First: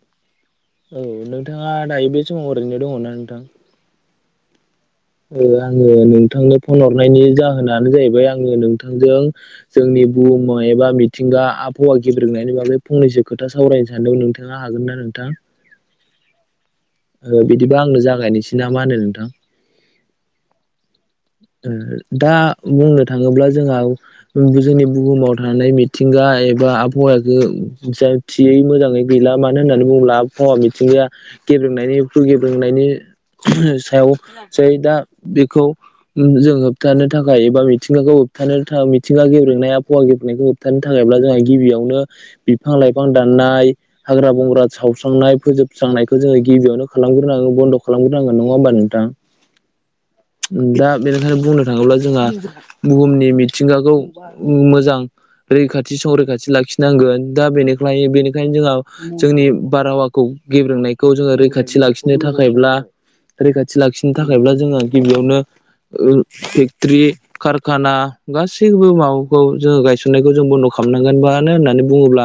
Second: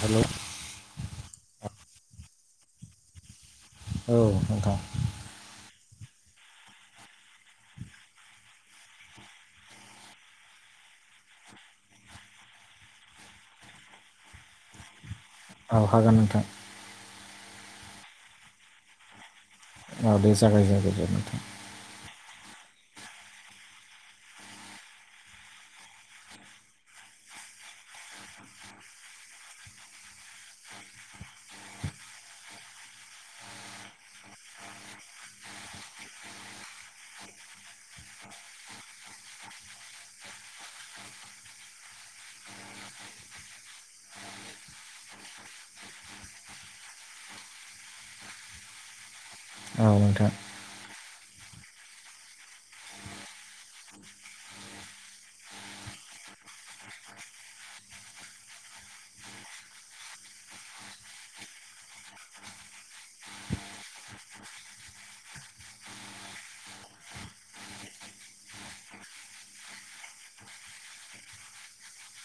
हेल' औ नोंथाङा दायो बे समाव ओरैनो दङना नोंथां। औ नोंथां। आङो नोंथांनो फन हरनायनि जाहोनानो जाहैबाय आङो नोंथांजों। जोंनि बुहुम एबा मिथिंगा आबहावा गेब्रेनायनि बागै फंनैसो खोथा सावरायनो सानदोंमोन नोंथाङा ा हागोन ना नोंथां। औ हागोना नोंथां। बिदिबा आंनो जागायनोसै ना मा होनो नोंथां? औ दे जागाय जेनदो दे। दा बुंनो थाङोब्ला जोंहा जोंनि बुहुमाव थानाय मिथिंगा एबा आबहावखौ जाय थियै मोजाङै गैला मानो होननानै बुङोब्ला फावा मिथिंगाया गेब्रेनायनि फु गेब्रेनायनि सायाव जै दा बेखौ जों होबथानो थाखाय एबा मिथिंगाखौ होबथानो थाखाय मिथिंगा गेब्रेंनाय आफावा गेबेंनायखौ खिथानो थाखायब्ला जोंहा गिबियावनो बिफां-लाइफां दाननाय हाग्रा बंग्रा सावस्रांनाय फोजोबस्रांनायखौ जोङो गिबियावनो खालामग्रोनांगोन बन्द' खालामग्रोनांग नङा होमबा नोंथां? [inaudible] औ नोंथां। दा बेनिखायनो बुंनो थाङोब्ला जोंहा बुहुमनि मिथिंगाखौ मोजां। रैखाथि संरैखाथि लाखिनांगोन दा बेनिखायनो बेनिखायनो जोंहा जोंनि बारहावाखौ गेब्रेनायखौ जोङो रैखाथि लाखिनो थाखायब्ला। रैखाथि लाखिनो थाखायब्ला जोंहा गिबियावनो फेक्ट्रि कारखाना गासैबो माबाखौ जोङो गायसननायखौ जों बन्द' खालामनांगोन मानो होननानै बुङोब्ला।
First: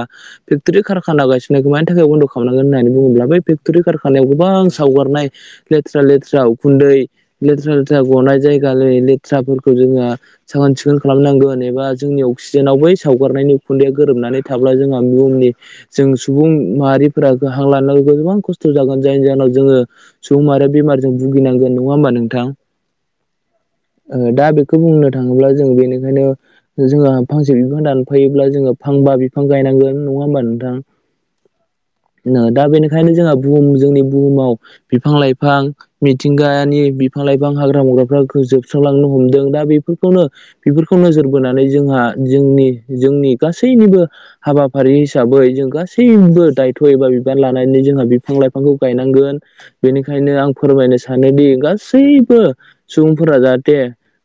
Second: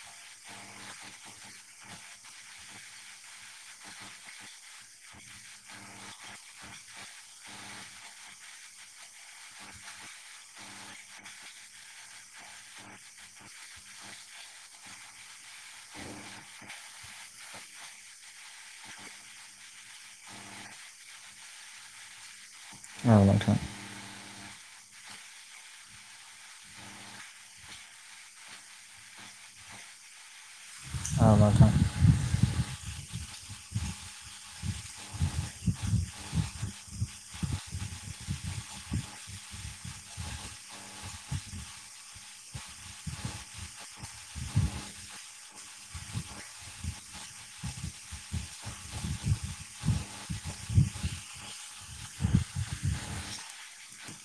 फेक्ट'रि कारखाना गायसननायखौ मानि थाखाय बन्द' खालामनांगोन होननानै बुङोब्ला बै फेक्ट'रि कारखानायाव गोबां सावगारनाय। लेथ्रा लेथ्रा उखुन्दै लेथ्रा लेथ्रा गनाय जायगाों लेथ्राफोरखौ जोङो साखोन सिखोन खालामनांगोन एबा जोंनि अक्सिजेनाव बै सावगारनायनि उखुन्दैया गोरोबनानै थाब्ला जोंहा बहुमनि जों सुबुं माहारिफोरा गोाहां लानांगौ गोबां खस्थ' जागोन जायनि जाहोनाव जोङो। सम आरो बेमारजों भुगिनांगोन नङा होनबा नोंथां औ नोंथां। ओ दा बेखौ बुंनो थाङोब्ला जों बेनिखायनो। जोंहा फांसे बिफां दानफायोब्ला जोङो फांबा बिफां गायनांगोन नङा होमबा नोंथां। [unintelligible] दा बेनिखायनो जोंहा बुहुम जोंनि बुहुमाव बिफां लाइफां मिथिंगानि बिफां लाइफां हाग्रा मुग्रा। जोबस्रांलांनो हमदों दा बेफोरखौनो बेफोरखौ नोजोर बोनानै जोंहा जोंनि जोंनि गासैनिबो। हाबाफारि हिसाबै जों गासैबो दायथ' एबा बिबान लानानै जोंहा बिफां लाइफांखौ गायनांगोन। बेनिखायनो आं फोरमायनो सानोदि गासैबो सुबुंफोरा जाहाथे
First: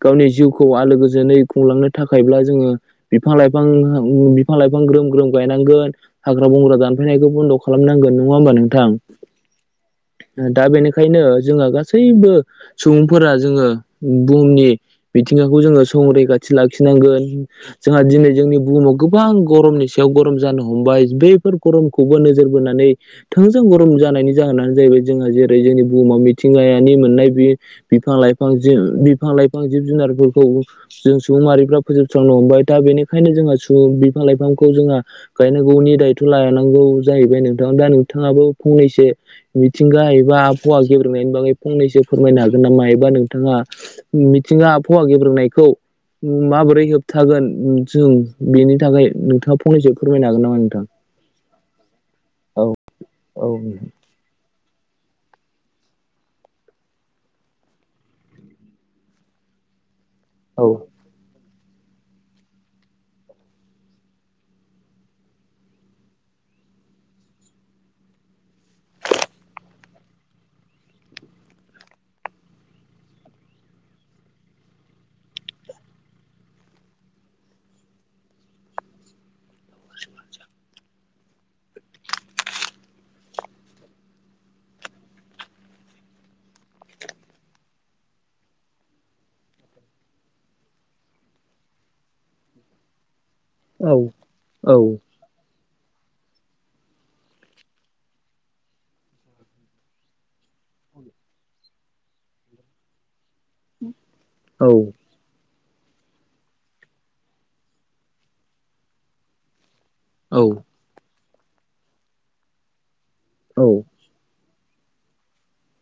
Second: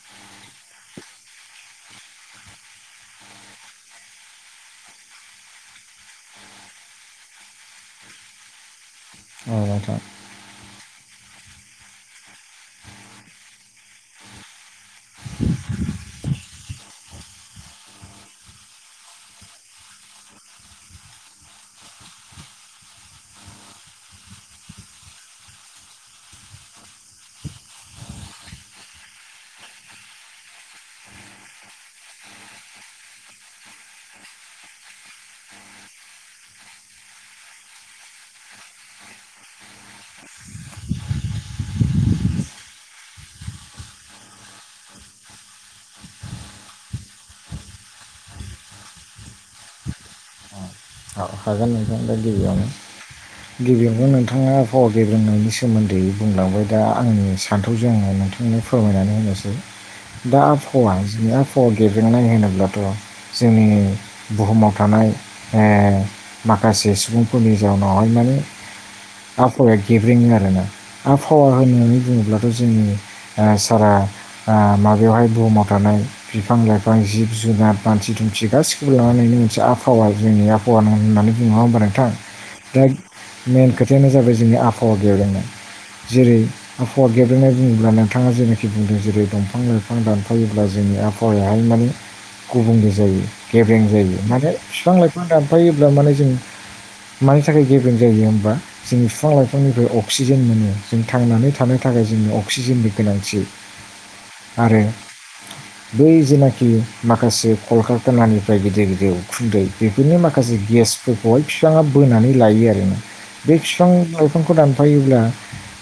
गावनि जिउखौ आलो गोजोनै खुंलांनो थाखायब्ला जोङो। बिफां लाइफां बिफां लाइफां ग्रोम ग्रोम गायनांगोन। हाग्रा बंग्रा दानफैनायखौ बनद' खालामनांगोन नङा होमबा नोंथां? औ नोंथां। दा बेनिखायनो जोंहा गासैबो सुबुंफोरा। जोङो बुहुमनि मिथिंगाखौ जोङो संरैखाथि लाखिनांगोन‌। जोंहा दिनै जोंनि बुहुमाव गोबां गरमनि सायाव गरम जानो हमबाय बैफोर गरमखौबो नोजोर बोनानै। थोंजों गरम जानायनि जाहोनानो जाहैबाय जोंहा जेरै जोंनि बुहुमाव मिथिंगायानि मोननाय बे बिफां लाइफां बिफां लाइफां जिब जुनारफोरखौ जों सुबुं माहारिफ्रा फोजोबस्रांनो हमबाय दा बेनिखायनो जोंहा बिफां लाइफांखौ जोंहा। गायनांगौनि दायथ' लानांगौ जाहैबाय नोंथां दा नोंथाङाबो फंनैसो। मिथिंगा एबा आबहावा गेब्रेंनायनि बागै फंनैसो फोरमायनो हागोन नामा हायोबा नों नाङा मिथिंगा आबहावा गेब्रोंनायखौ। माबोरै होबथागोन जों बेनि थाखाय नोंथाङा फंनैसो फोरमायनो हागोन नामा नोंथां। हागोन नोंथां दा औ औ गिबियावनो नोंथां गिबियावनो नोंथाङा। बार गेब्रोंनायनि सोमोनदै बुंलांबाय दा आंनि सान्थौजों आङो नोंथांमोननो फोरमायनानै होनोसै। [inaudible] दा आबहावा जोंबहावा गेबेंनाय होनोब्लाथ' जोंनि बुहुमाव थानाय ओ माखासे सुबुंफोरनि जाउनावहाय माने आबहावाया गेब्रेङो आरोना आबहावा होननानै बुङोब्लाथ' जोंनि ओ सारा माबायावहाय ओ बुहुमाव थानाय बिफां लाइफां जिब जुनार मानथि दुमसि गाससिखौबो लानानैनो मोनसे आबहावाय जोंनि आबहावा नं होननानै बुङो नङा होनबा नोंथां? दा मेन खोथायानो जाबाय जोंनि आबहावा गेब्रेंनाय जेरै आफहाद गेंब्रेंनाय बुङोब्ला नोंथाङा जेनाखि बुंदों जेरै दंफां लाइफां दानफायोब्ला जोंनि फरायहाय माने गुबुंले जायो गेब्रें औ जायो नाथाय औ बिफां लाइफां बिफां दानफायोब्ला माने जों मानि थाखाय गेब्रें जायो होनबा जोंनि बिफां लाइफांनिफ्राय अक्सिजेन मोनो जों थांनानै थानो थाखाय जों अक्सिजेननि गोनांथि औ आरो बै जेनाखि माखासे कल कारखानानिफ्राय गिदिर गिदिर उखुन्दै बेफोरनि माखासे गेसफोरखौहाय बिफाङा बोनानै लायो आरोना बे बिफां बिफांखौ दानफायोब्ला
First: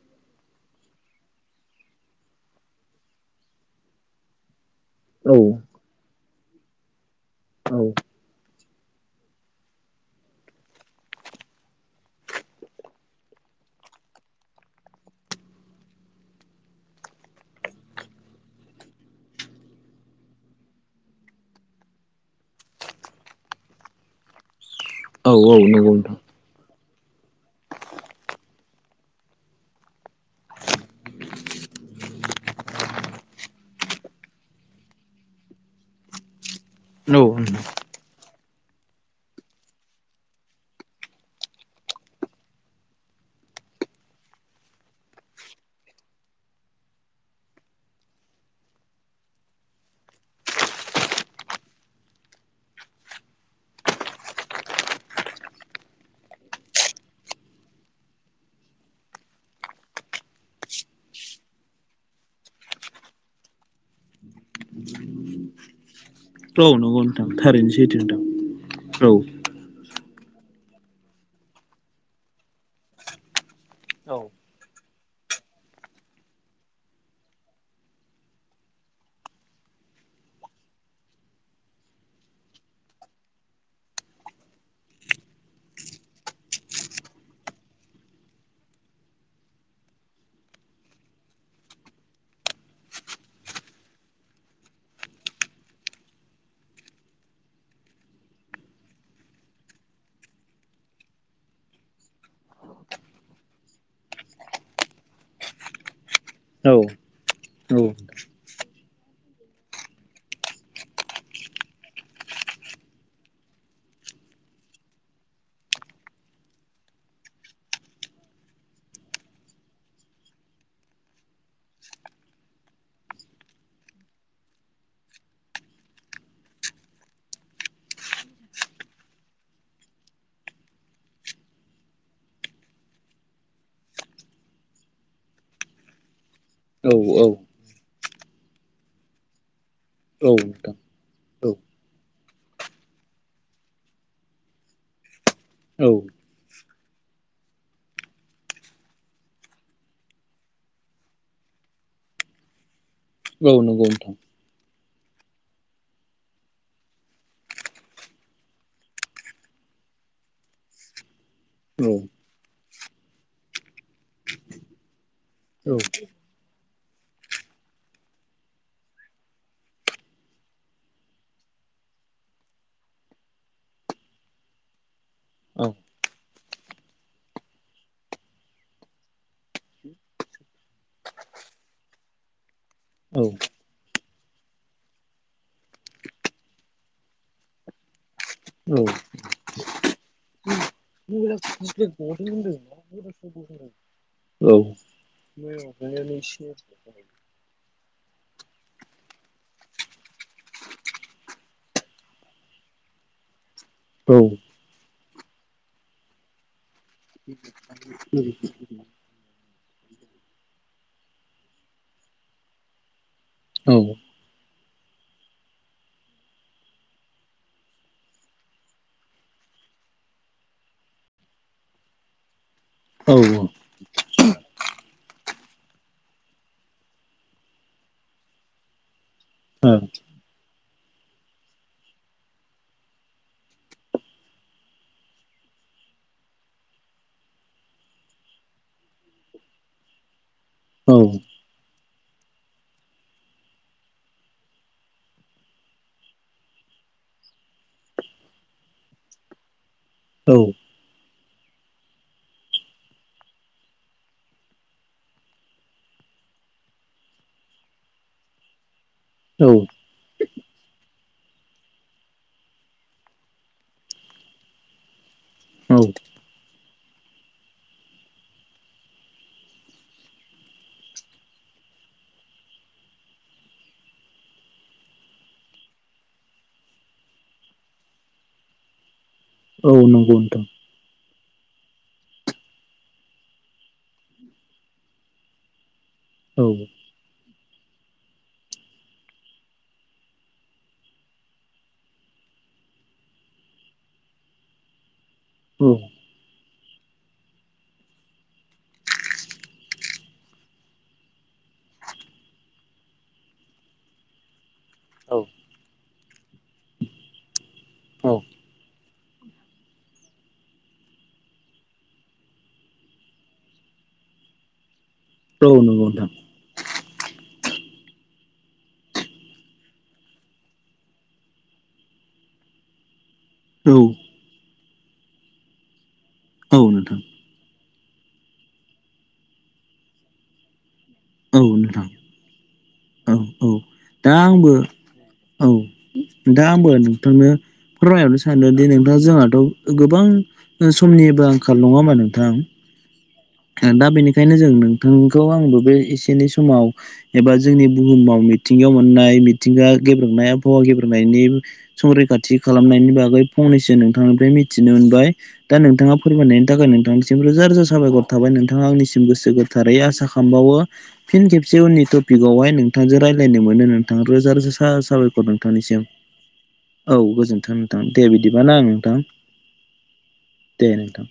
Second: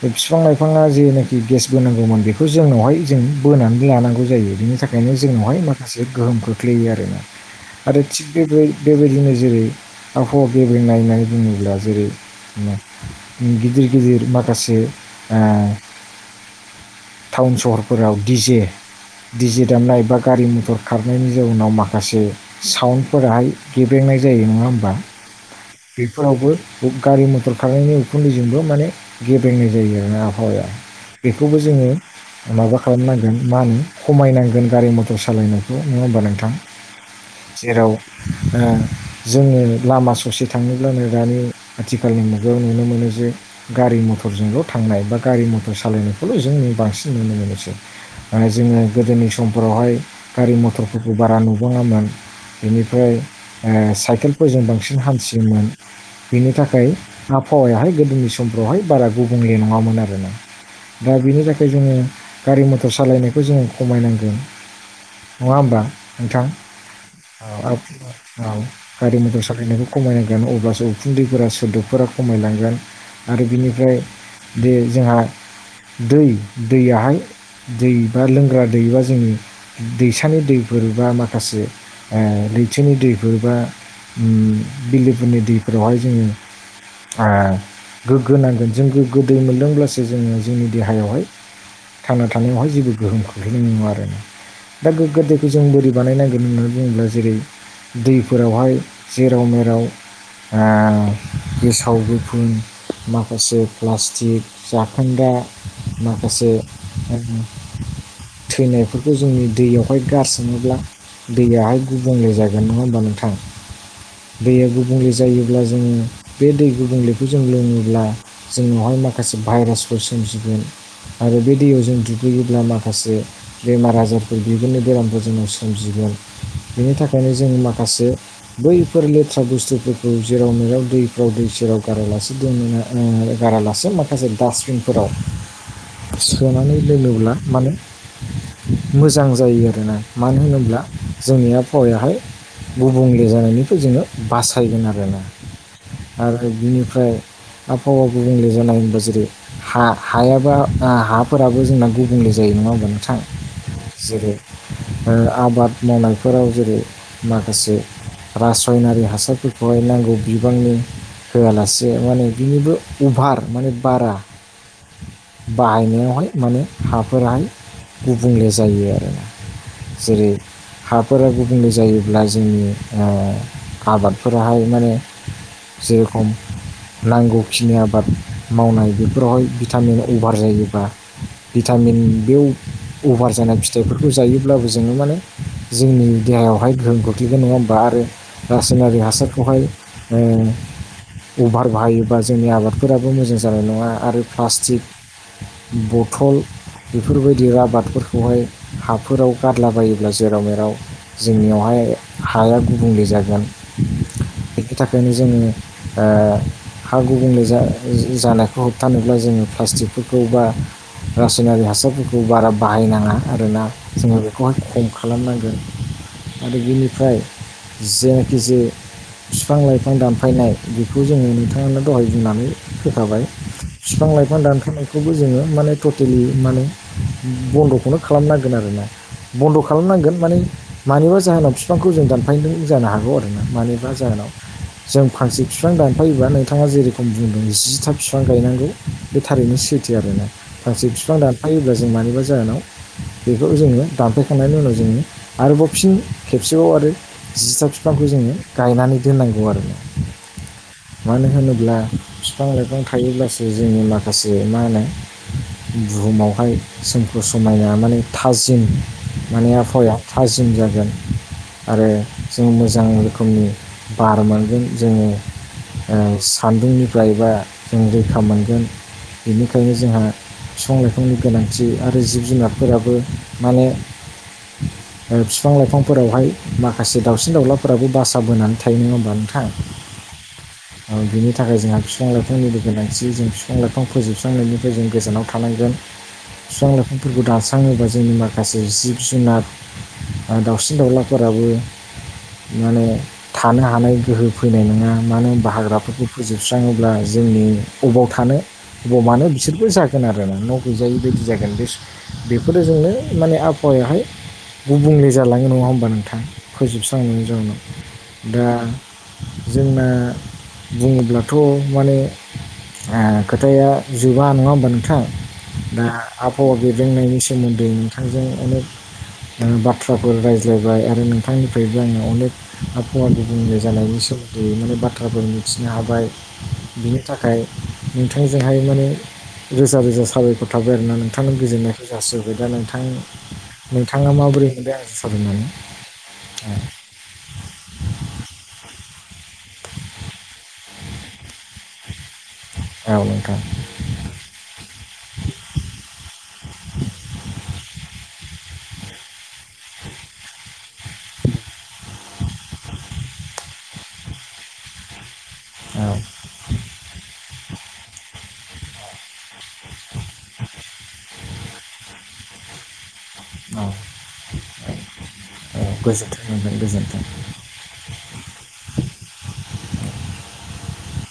बे बिफां लाइफाङा जेनाखि गेस बोनांगौमोन बेखौ जोंनावहाय जों बोनानै लानांगौ जायो बेनि थाखाय बेनो जोंनावहाय माखासे गोहोम खोख्लैयो आरोना आरो थिग बेबो बेबायदिनो जेरै आबहावा गेब्रेंनाय होननानै बुङोब्ला जेरै गिदिर गिदिर माखासे ओ टाउन सहरफोराव डि जे डिजे दामनाय बा गारि मथर खारनायनि जाउनाव माखासे साउन्दफोराहाय गेब्रेंनाय जायो नङा होमबा औ नंगौ नोंथां औ नोंथां बेफोरावबो बे गारि मथर खालामनायनि उखुन्दैजोंबो माने गेब्रेंनाय जायो आरो ना आबहावाया। बेखौबो जोङो माबा खालामनांगोन मा होनो खमायनांगोन गारि मथर सालायनायखौ नङा होमबा नोंथां? औ जेराव ओ जोङो लामा ससे थाङोब्लानो दानि आथिखालनि मुगायाव नुनो मोनो जे गारि मथरजोंल' थांनाय बा गारि मथर सालायनायखौल' जों बांसिन नुनो मोनोसै। जोङो गोदोनि समफोरावहाय गारि मथरफोरखौ बारा नुुबाङामोन बेनिफ्राय ओमफ्राय ओ साइकेलफोरजों बांसिन हानथियोमोन। बेनि थाखाय आबहावायाहाय गोदोनि समफ्रावहाय बारा गुबुंले नङामोन आरो। दा बेनि थाखाय जोङो गारि मथर सालायनायखौ जोङो खमायनांगोन। नङा होमबा? औ नंगौ नोंथां थारैनोसै औ गारि मथर सालायनायखौ खमायनांगोन अब्लासो उखुन्दैफोरा सोदोबफोरा खमायलांगोन आरो बिनिफ्राय औ बे जोंहा दै दैयाहाय दै बा लोंग्रा दैबा जोंनि दैसानि दैफोर बा माखासे ओ लैथोनि दैफोर बा बिलोफोरनि दैफोरावहाय जोङो ओ गोग्गो नांगोन जों गोग्गो दै मोनदोंब्लासो जोङो जोंनि देहायावहाय थांना थानायावहाय जेबो गोहोम खोख्लैनाय नङा आरो ना। दा गोगो दैखौ जों बोरै बानायनांगोन होननानै बुङोब्ला जेरै दैफोरावहाय जेराव मेराव ओ गेसाव गोफुन माखासे प्लास्टिक जाखोनद्रा माखासे औ थैनायफोरखौ जोंनि दैयावहाय गारसनोब्ला दैयाहाय गुबुंले जागोन। जागोन नङा होमबा नोंथां? दैया गुबुंले जायोब्ला जोङो बे दै गुबुंलेखौ जों लोङोब्ला जोंनावहाय माखासे भाइरासफोर सोमजिगोन। आरो बे दैयाव जों दुगैयोब्ला माखासे बेमार आजारफोर बेफोरनि बेरामखौ जोङो सोमजिगोन बेनि थाखायनो जोङो माखासे बैफोर लेथ्रा बुस्थुफोरखौ जेराव मेराव दैफ्राव दै सेराव गारालासे दोननो नाङो गारालासे माखासे डास्टबिनफोराव सोनानै औ दोनोब्ला माने मोजां जायो आरोना मानो नोंथां होनोब्ला औ जोंनि आ बहावायाहाय गुबुंले जानायनिफ्राय जोङो बासायगोन आरोना औ आरो बिनिफ्राय आबहावा गुबुंले जानाय होनबा जेरै हा हायाबो आ हाफोराबो जोंना गुबुंले जायो नङा होमबा नोंथां नंगौ नोंथां जेरै ओ आबाद मावनायफोराव जेरै माखासे रासयनारि हासारफोरखौहाय नांगौ बिबांनि औ होआलासे माने बिनिबो अभार माने बारा बाहायनायावहाय माने हाफोराहाय गुबुंले जायो आरोना जेरै फोरा गुबुंले जायोब्ला जोंनि ओ आबादफोराहाय माने जे रखम नांगौखिनि आबाद मावनाय बेफोरावहाय भिटामिन अभार जायोबा भिटामिन बेयाव औ अभार जानाय फिथाइफोरखौ जायोब्लाबो जोङो माने जोंनि देहायावहाय गोहोम खोख्लैबाय नङा होमबा आरो औ रासायनारि हासारखौहाय औ औ अभार बाहायोबा जोंनि आबादफोराबो मोजां जानाय नङा आरो प्लास्टिक बथल बेफोरबायदि आबादफोरखौहाय हाफोराव गारलाबायोब्ला जेराव ाव जोंनियावहाय हाया गुबुंले जागोन औ बिनि थाखायनो जोङो ओ हा गुबुंले जा जानायखौ होबथानोब्ला जोङो प्लास्टिकफोरखौ बा रासयनारि हासारफोरखौ बारा बाहायनाङा आरोना जोङो बेखौहाय खम खालामनांगौ। आरो बिनिफ्राय जेनाखि जे फिफां लाइफां दानफायनाय बेखौ जोङो नोंथाङानो दहाय बुंनानै औ फैखाबाय फिफां लाइफां दानफायनायखौबो जोङो माने टटेलि माने बन्द'खौनो खालामनांगोन आरोना बन्द' खालामनांगोन माने मानिबा जाहोनाव बिफांखौ जों दानफायदों जानो हागौ आरो ना मानिबा जाहोनाव जों फांसे बिफां दानफायोबा नोंथाङा जेरेखम बुंदों जिथा बििफां गायनांगौ बे थारैनो सैथो आरोना माखासे बिफां औ दानफायोब्ला जों मानिबा जाहोनाव बेखौ जोङो दानफायखांनायनि उनाव जोङो आरोबाव फिन खेबसेबाव आरो जिथा बिफांखौ जोङो गायनानै दोननांगौ आरो औ मानो होनोब्ला बिफां लाइफां थायोब्लासो जोंनि माखासे मा होनो बुहुमावहाय सोमख समायना माने थाजिम माने आबहावाया थाजिम जागोन आरो जों मोजां रोखोमनि बार मोनगोन जोङो सान्दुंनिफ्रायबा जों रैखा मोनगोन बेनिखायनो जोंहा बिफां लाइफांनि गोनांथि आरो जिब जुनारफोराबो माने बिफां लाइफांफोरावहाय माखासे दाउसिन दाउलाफोराबो बा बोनानै थायो नङा होमबा नोंथाङा औ नंगौ नोंथां बिनि थाखाय जोंहा बिफां लाइफांनि गोनांथि जों बिफां लाइफां फोजोबस्रांनायनिफ्राय जों गोजानाव थानांगोन औ बिफां लाइफांफोरखौ दानस्राङोबा जोंनि माखासे जिब जुनार आरो दाउसि्रिन दाउलाफोराबो माने थानो हानाय गोहो फैनाय नङा मानो होना औ हाग्राफोरखौ फोजोबस्राङोब्ला जोंनि अबाव थानो अबाव मानो बिसोरबो जागोन आरोोना न' गैजायि बायदि जागोन बे बेफोरो जोंनो माने आबहावायावाहाय गुबुंले औ जालाङो नङा होमबा नोंथाङाोजोबस्रांनायनि जाउनाव दा जोंना बुङोब्लाथ' माने खोथाया जोबा नङा होमबा नोंथां औ दा नंगौ नोंथां आबहावा बेदेनायनि सोमोन्दै नोंथांजों अनेक बाथ्राफोर रायज्लायबाय आरो नोंथांनिफ्रायबो आङो अनेक आबहावा गुबुंले औ जानायनि सोमोन्दै माने बाथ्राफोर मिथिनो हाबाय औ बिनि नोंथां थाखाय नोंथांजोंहाय माने रोजा रोजा साबायख थाबाय आरोना नोंथांनि औ नोंथां। गोजोननायखौ जासोबबाय दा नोंथां औ औ नोंथाङा दा माबोरै आंबो मोनदों आंजों सावरायनानै औ दा आंबो नोंथांनो फोरमायरनो सानदों दि नोंथाङा जोंहाथ' गोबां समनिबो आंखाल नङा मानो नोंथां औ नोंथां दा बेनिखायनो जों नोंथांखौ आंबो बे एसे एनै समाव एबा जोंनि बुहुमाव मिथिंगायाव मोननाय मिथिंगा गेब्रुंनाय आबहावा गेब्रेंनायनि संरैखाथि खालामनायनि बागै फंनैसो नोंथांनिफ्राय मिथिनो मोनबाय दा औ नोंथाङा फोरमायनायनि थाखाय नोंथां सिम रोजा रोजा साबायखर थाबाय नोंथाङा आंनिसिम गोसो गोथारै आसा खालामबावो फिन खेबसे उननि टपिकावहाय नोंथांजों रायज्लायनो औ मोनो नोंथाङा रोजा रोजा सा साबायखर औ नोंथांनिसिम गोजोन्थों नोंथां औ गोजोन्थों गोजोन्थों नोंथां दे बिदिबा ना आं नोंथां दे नोंथां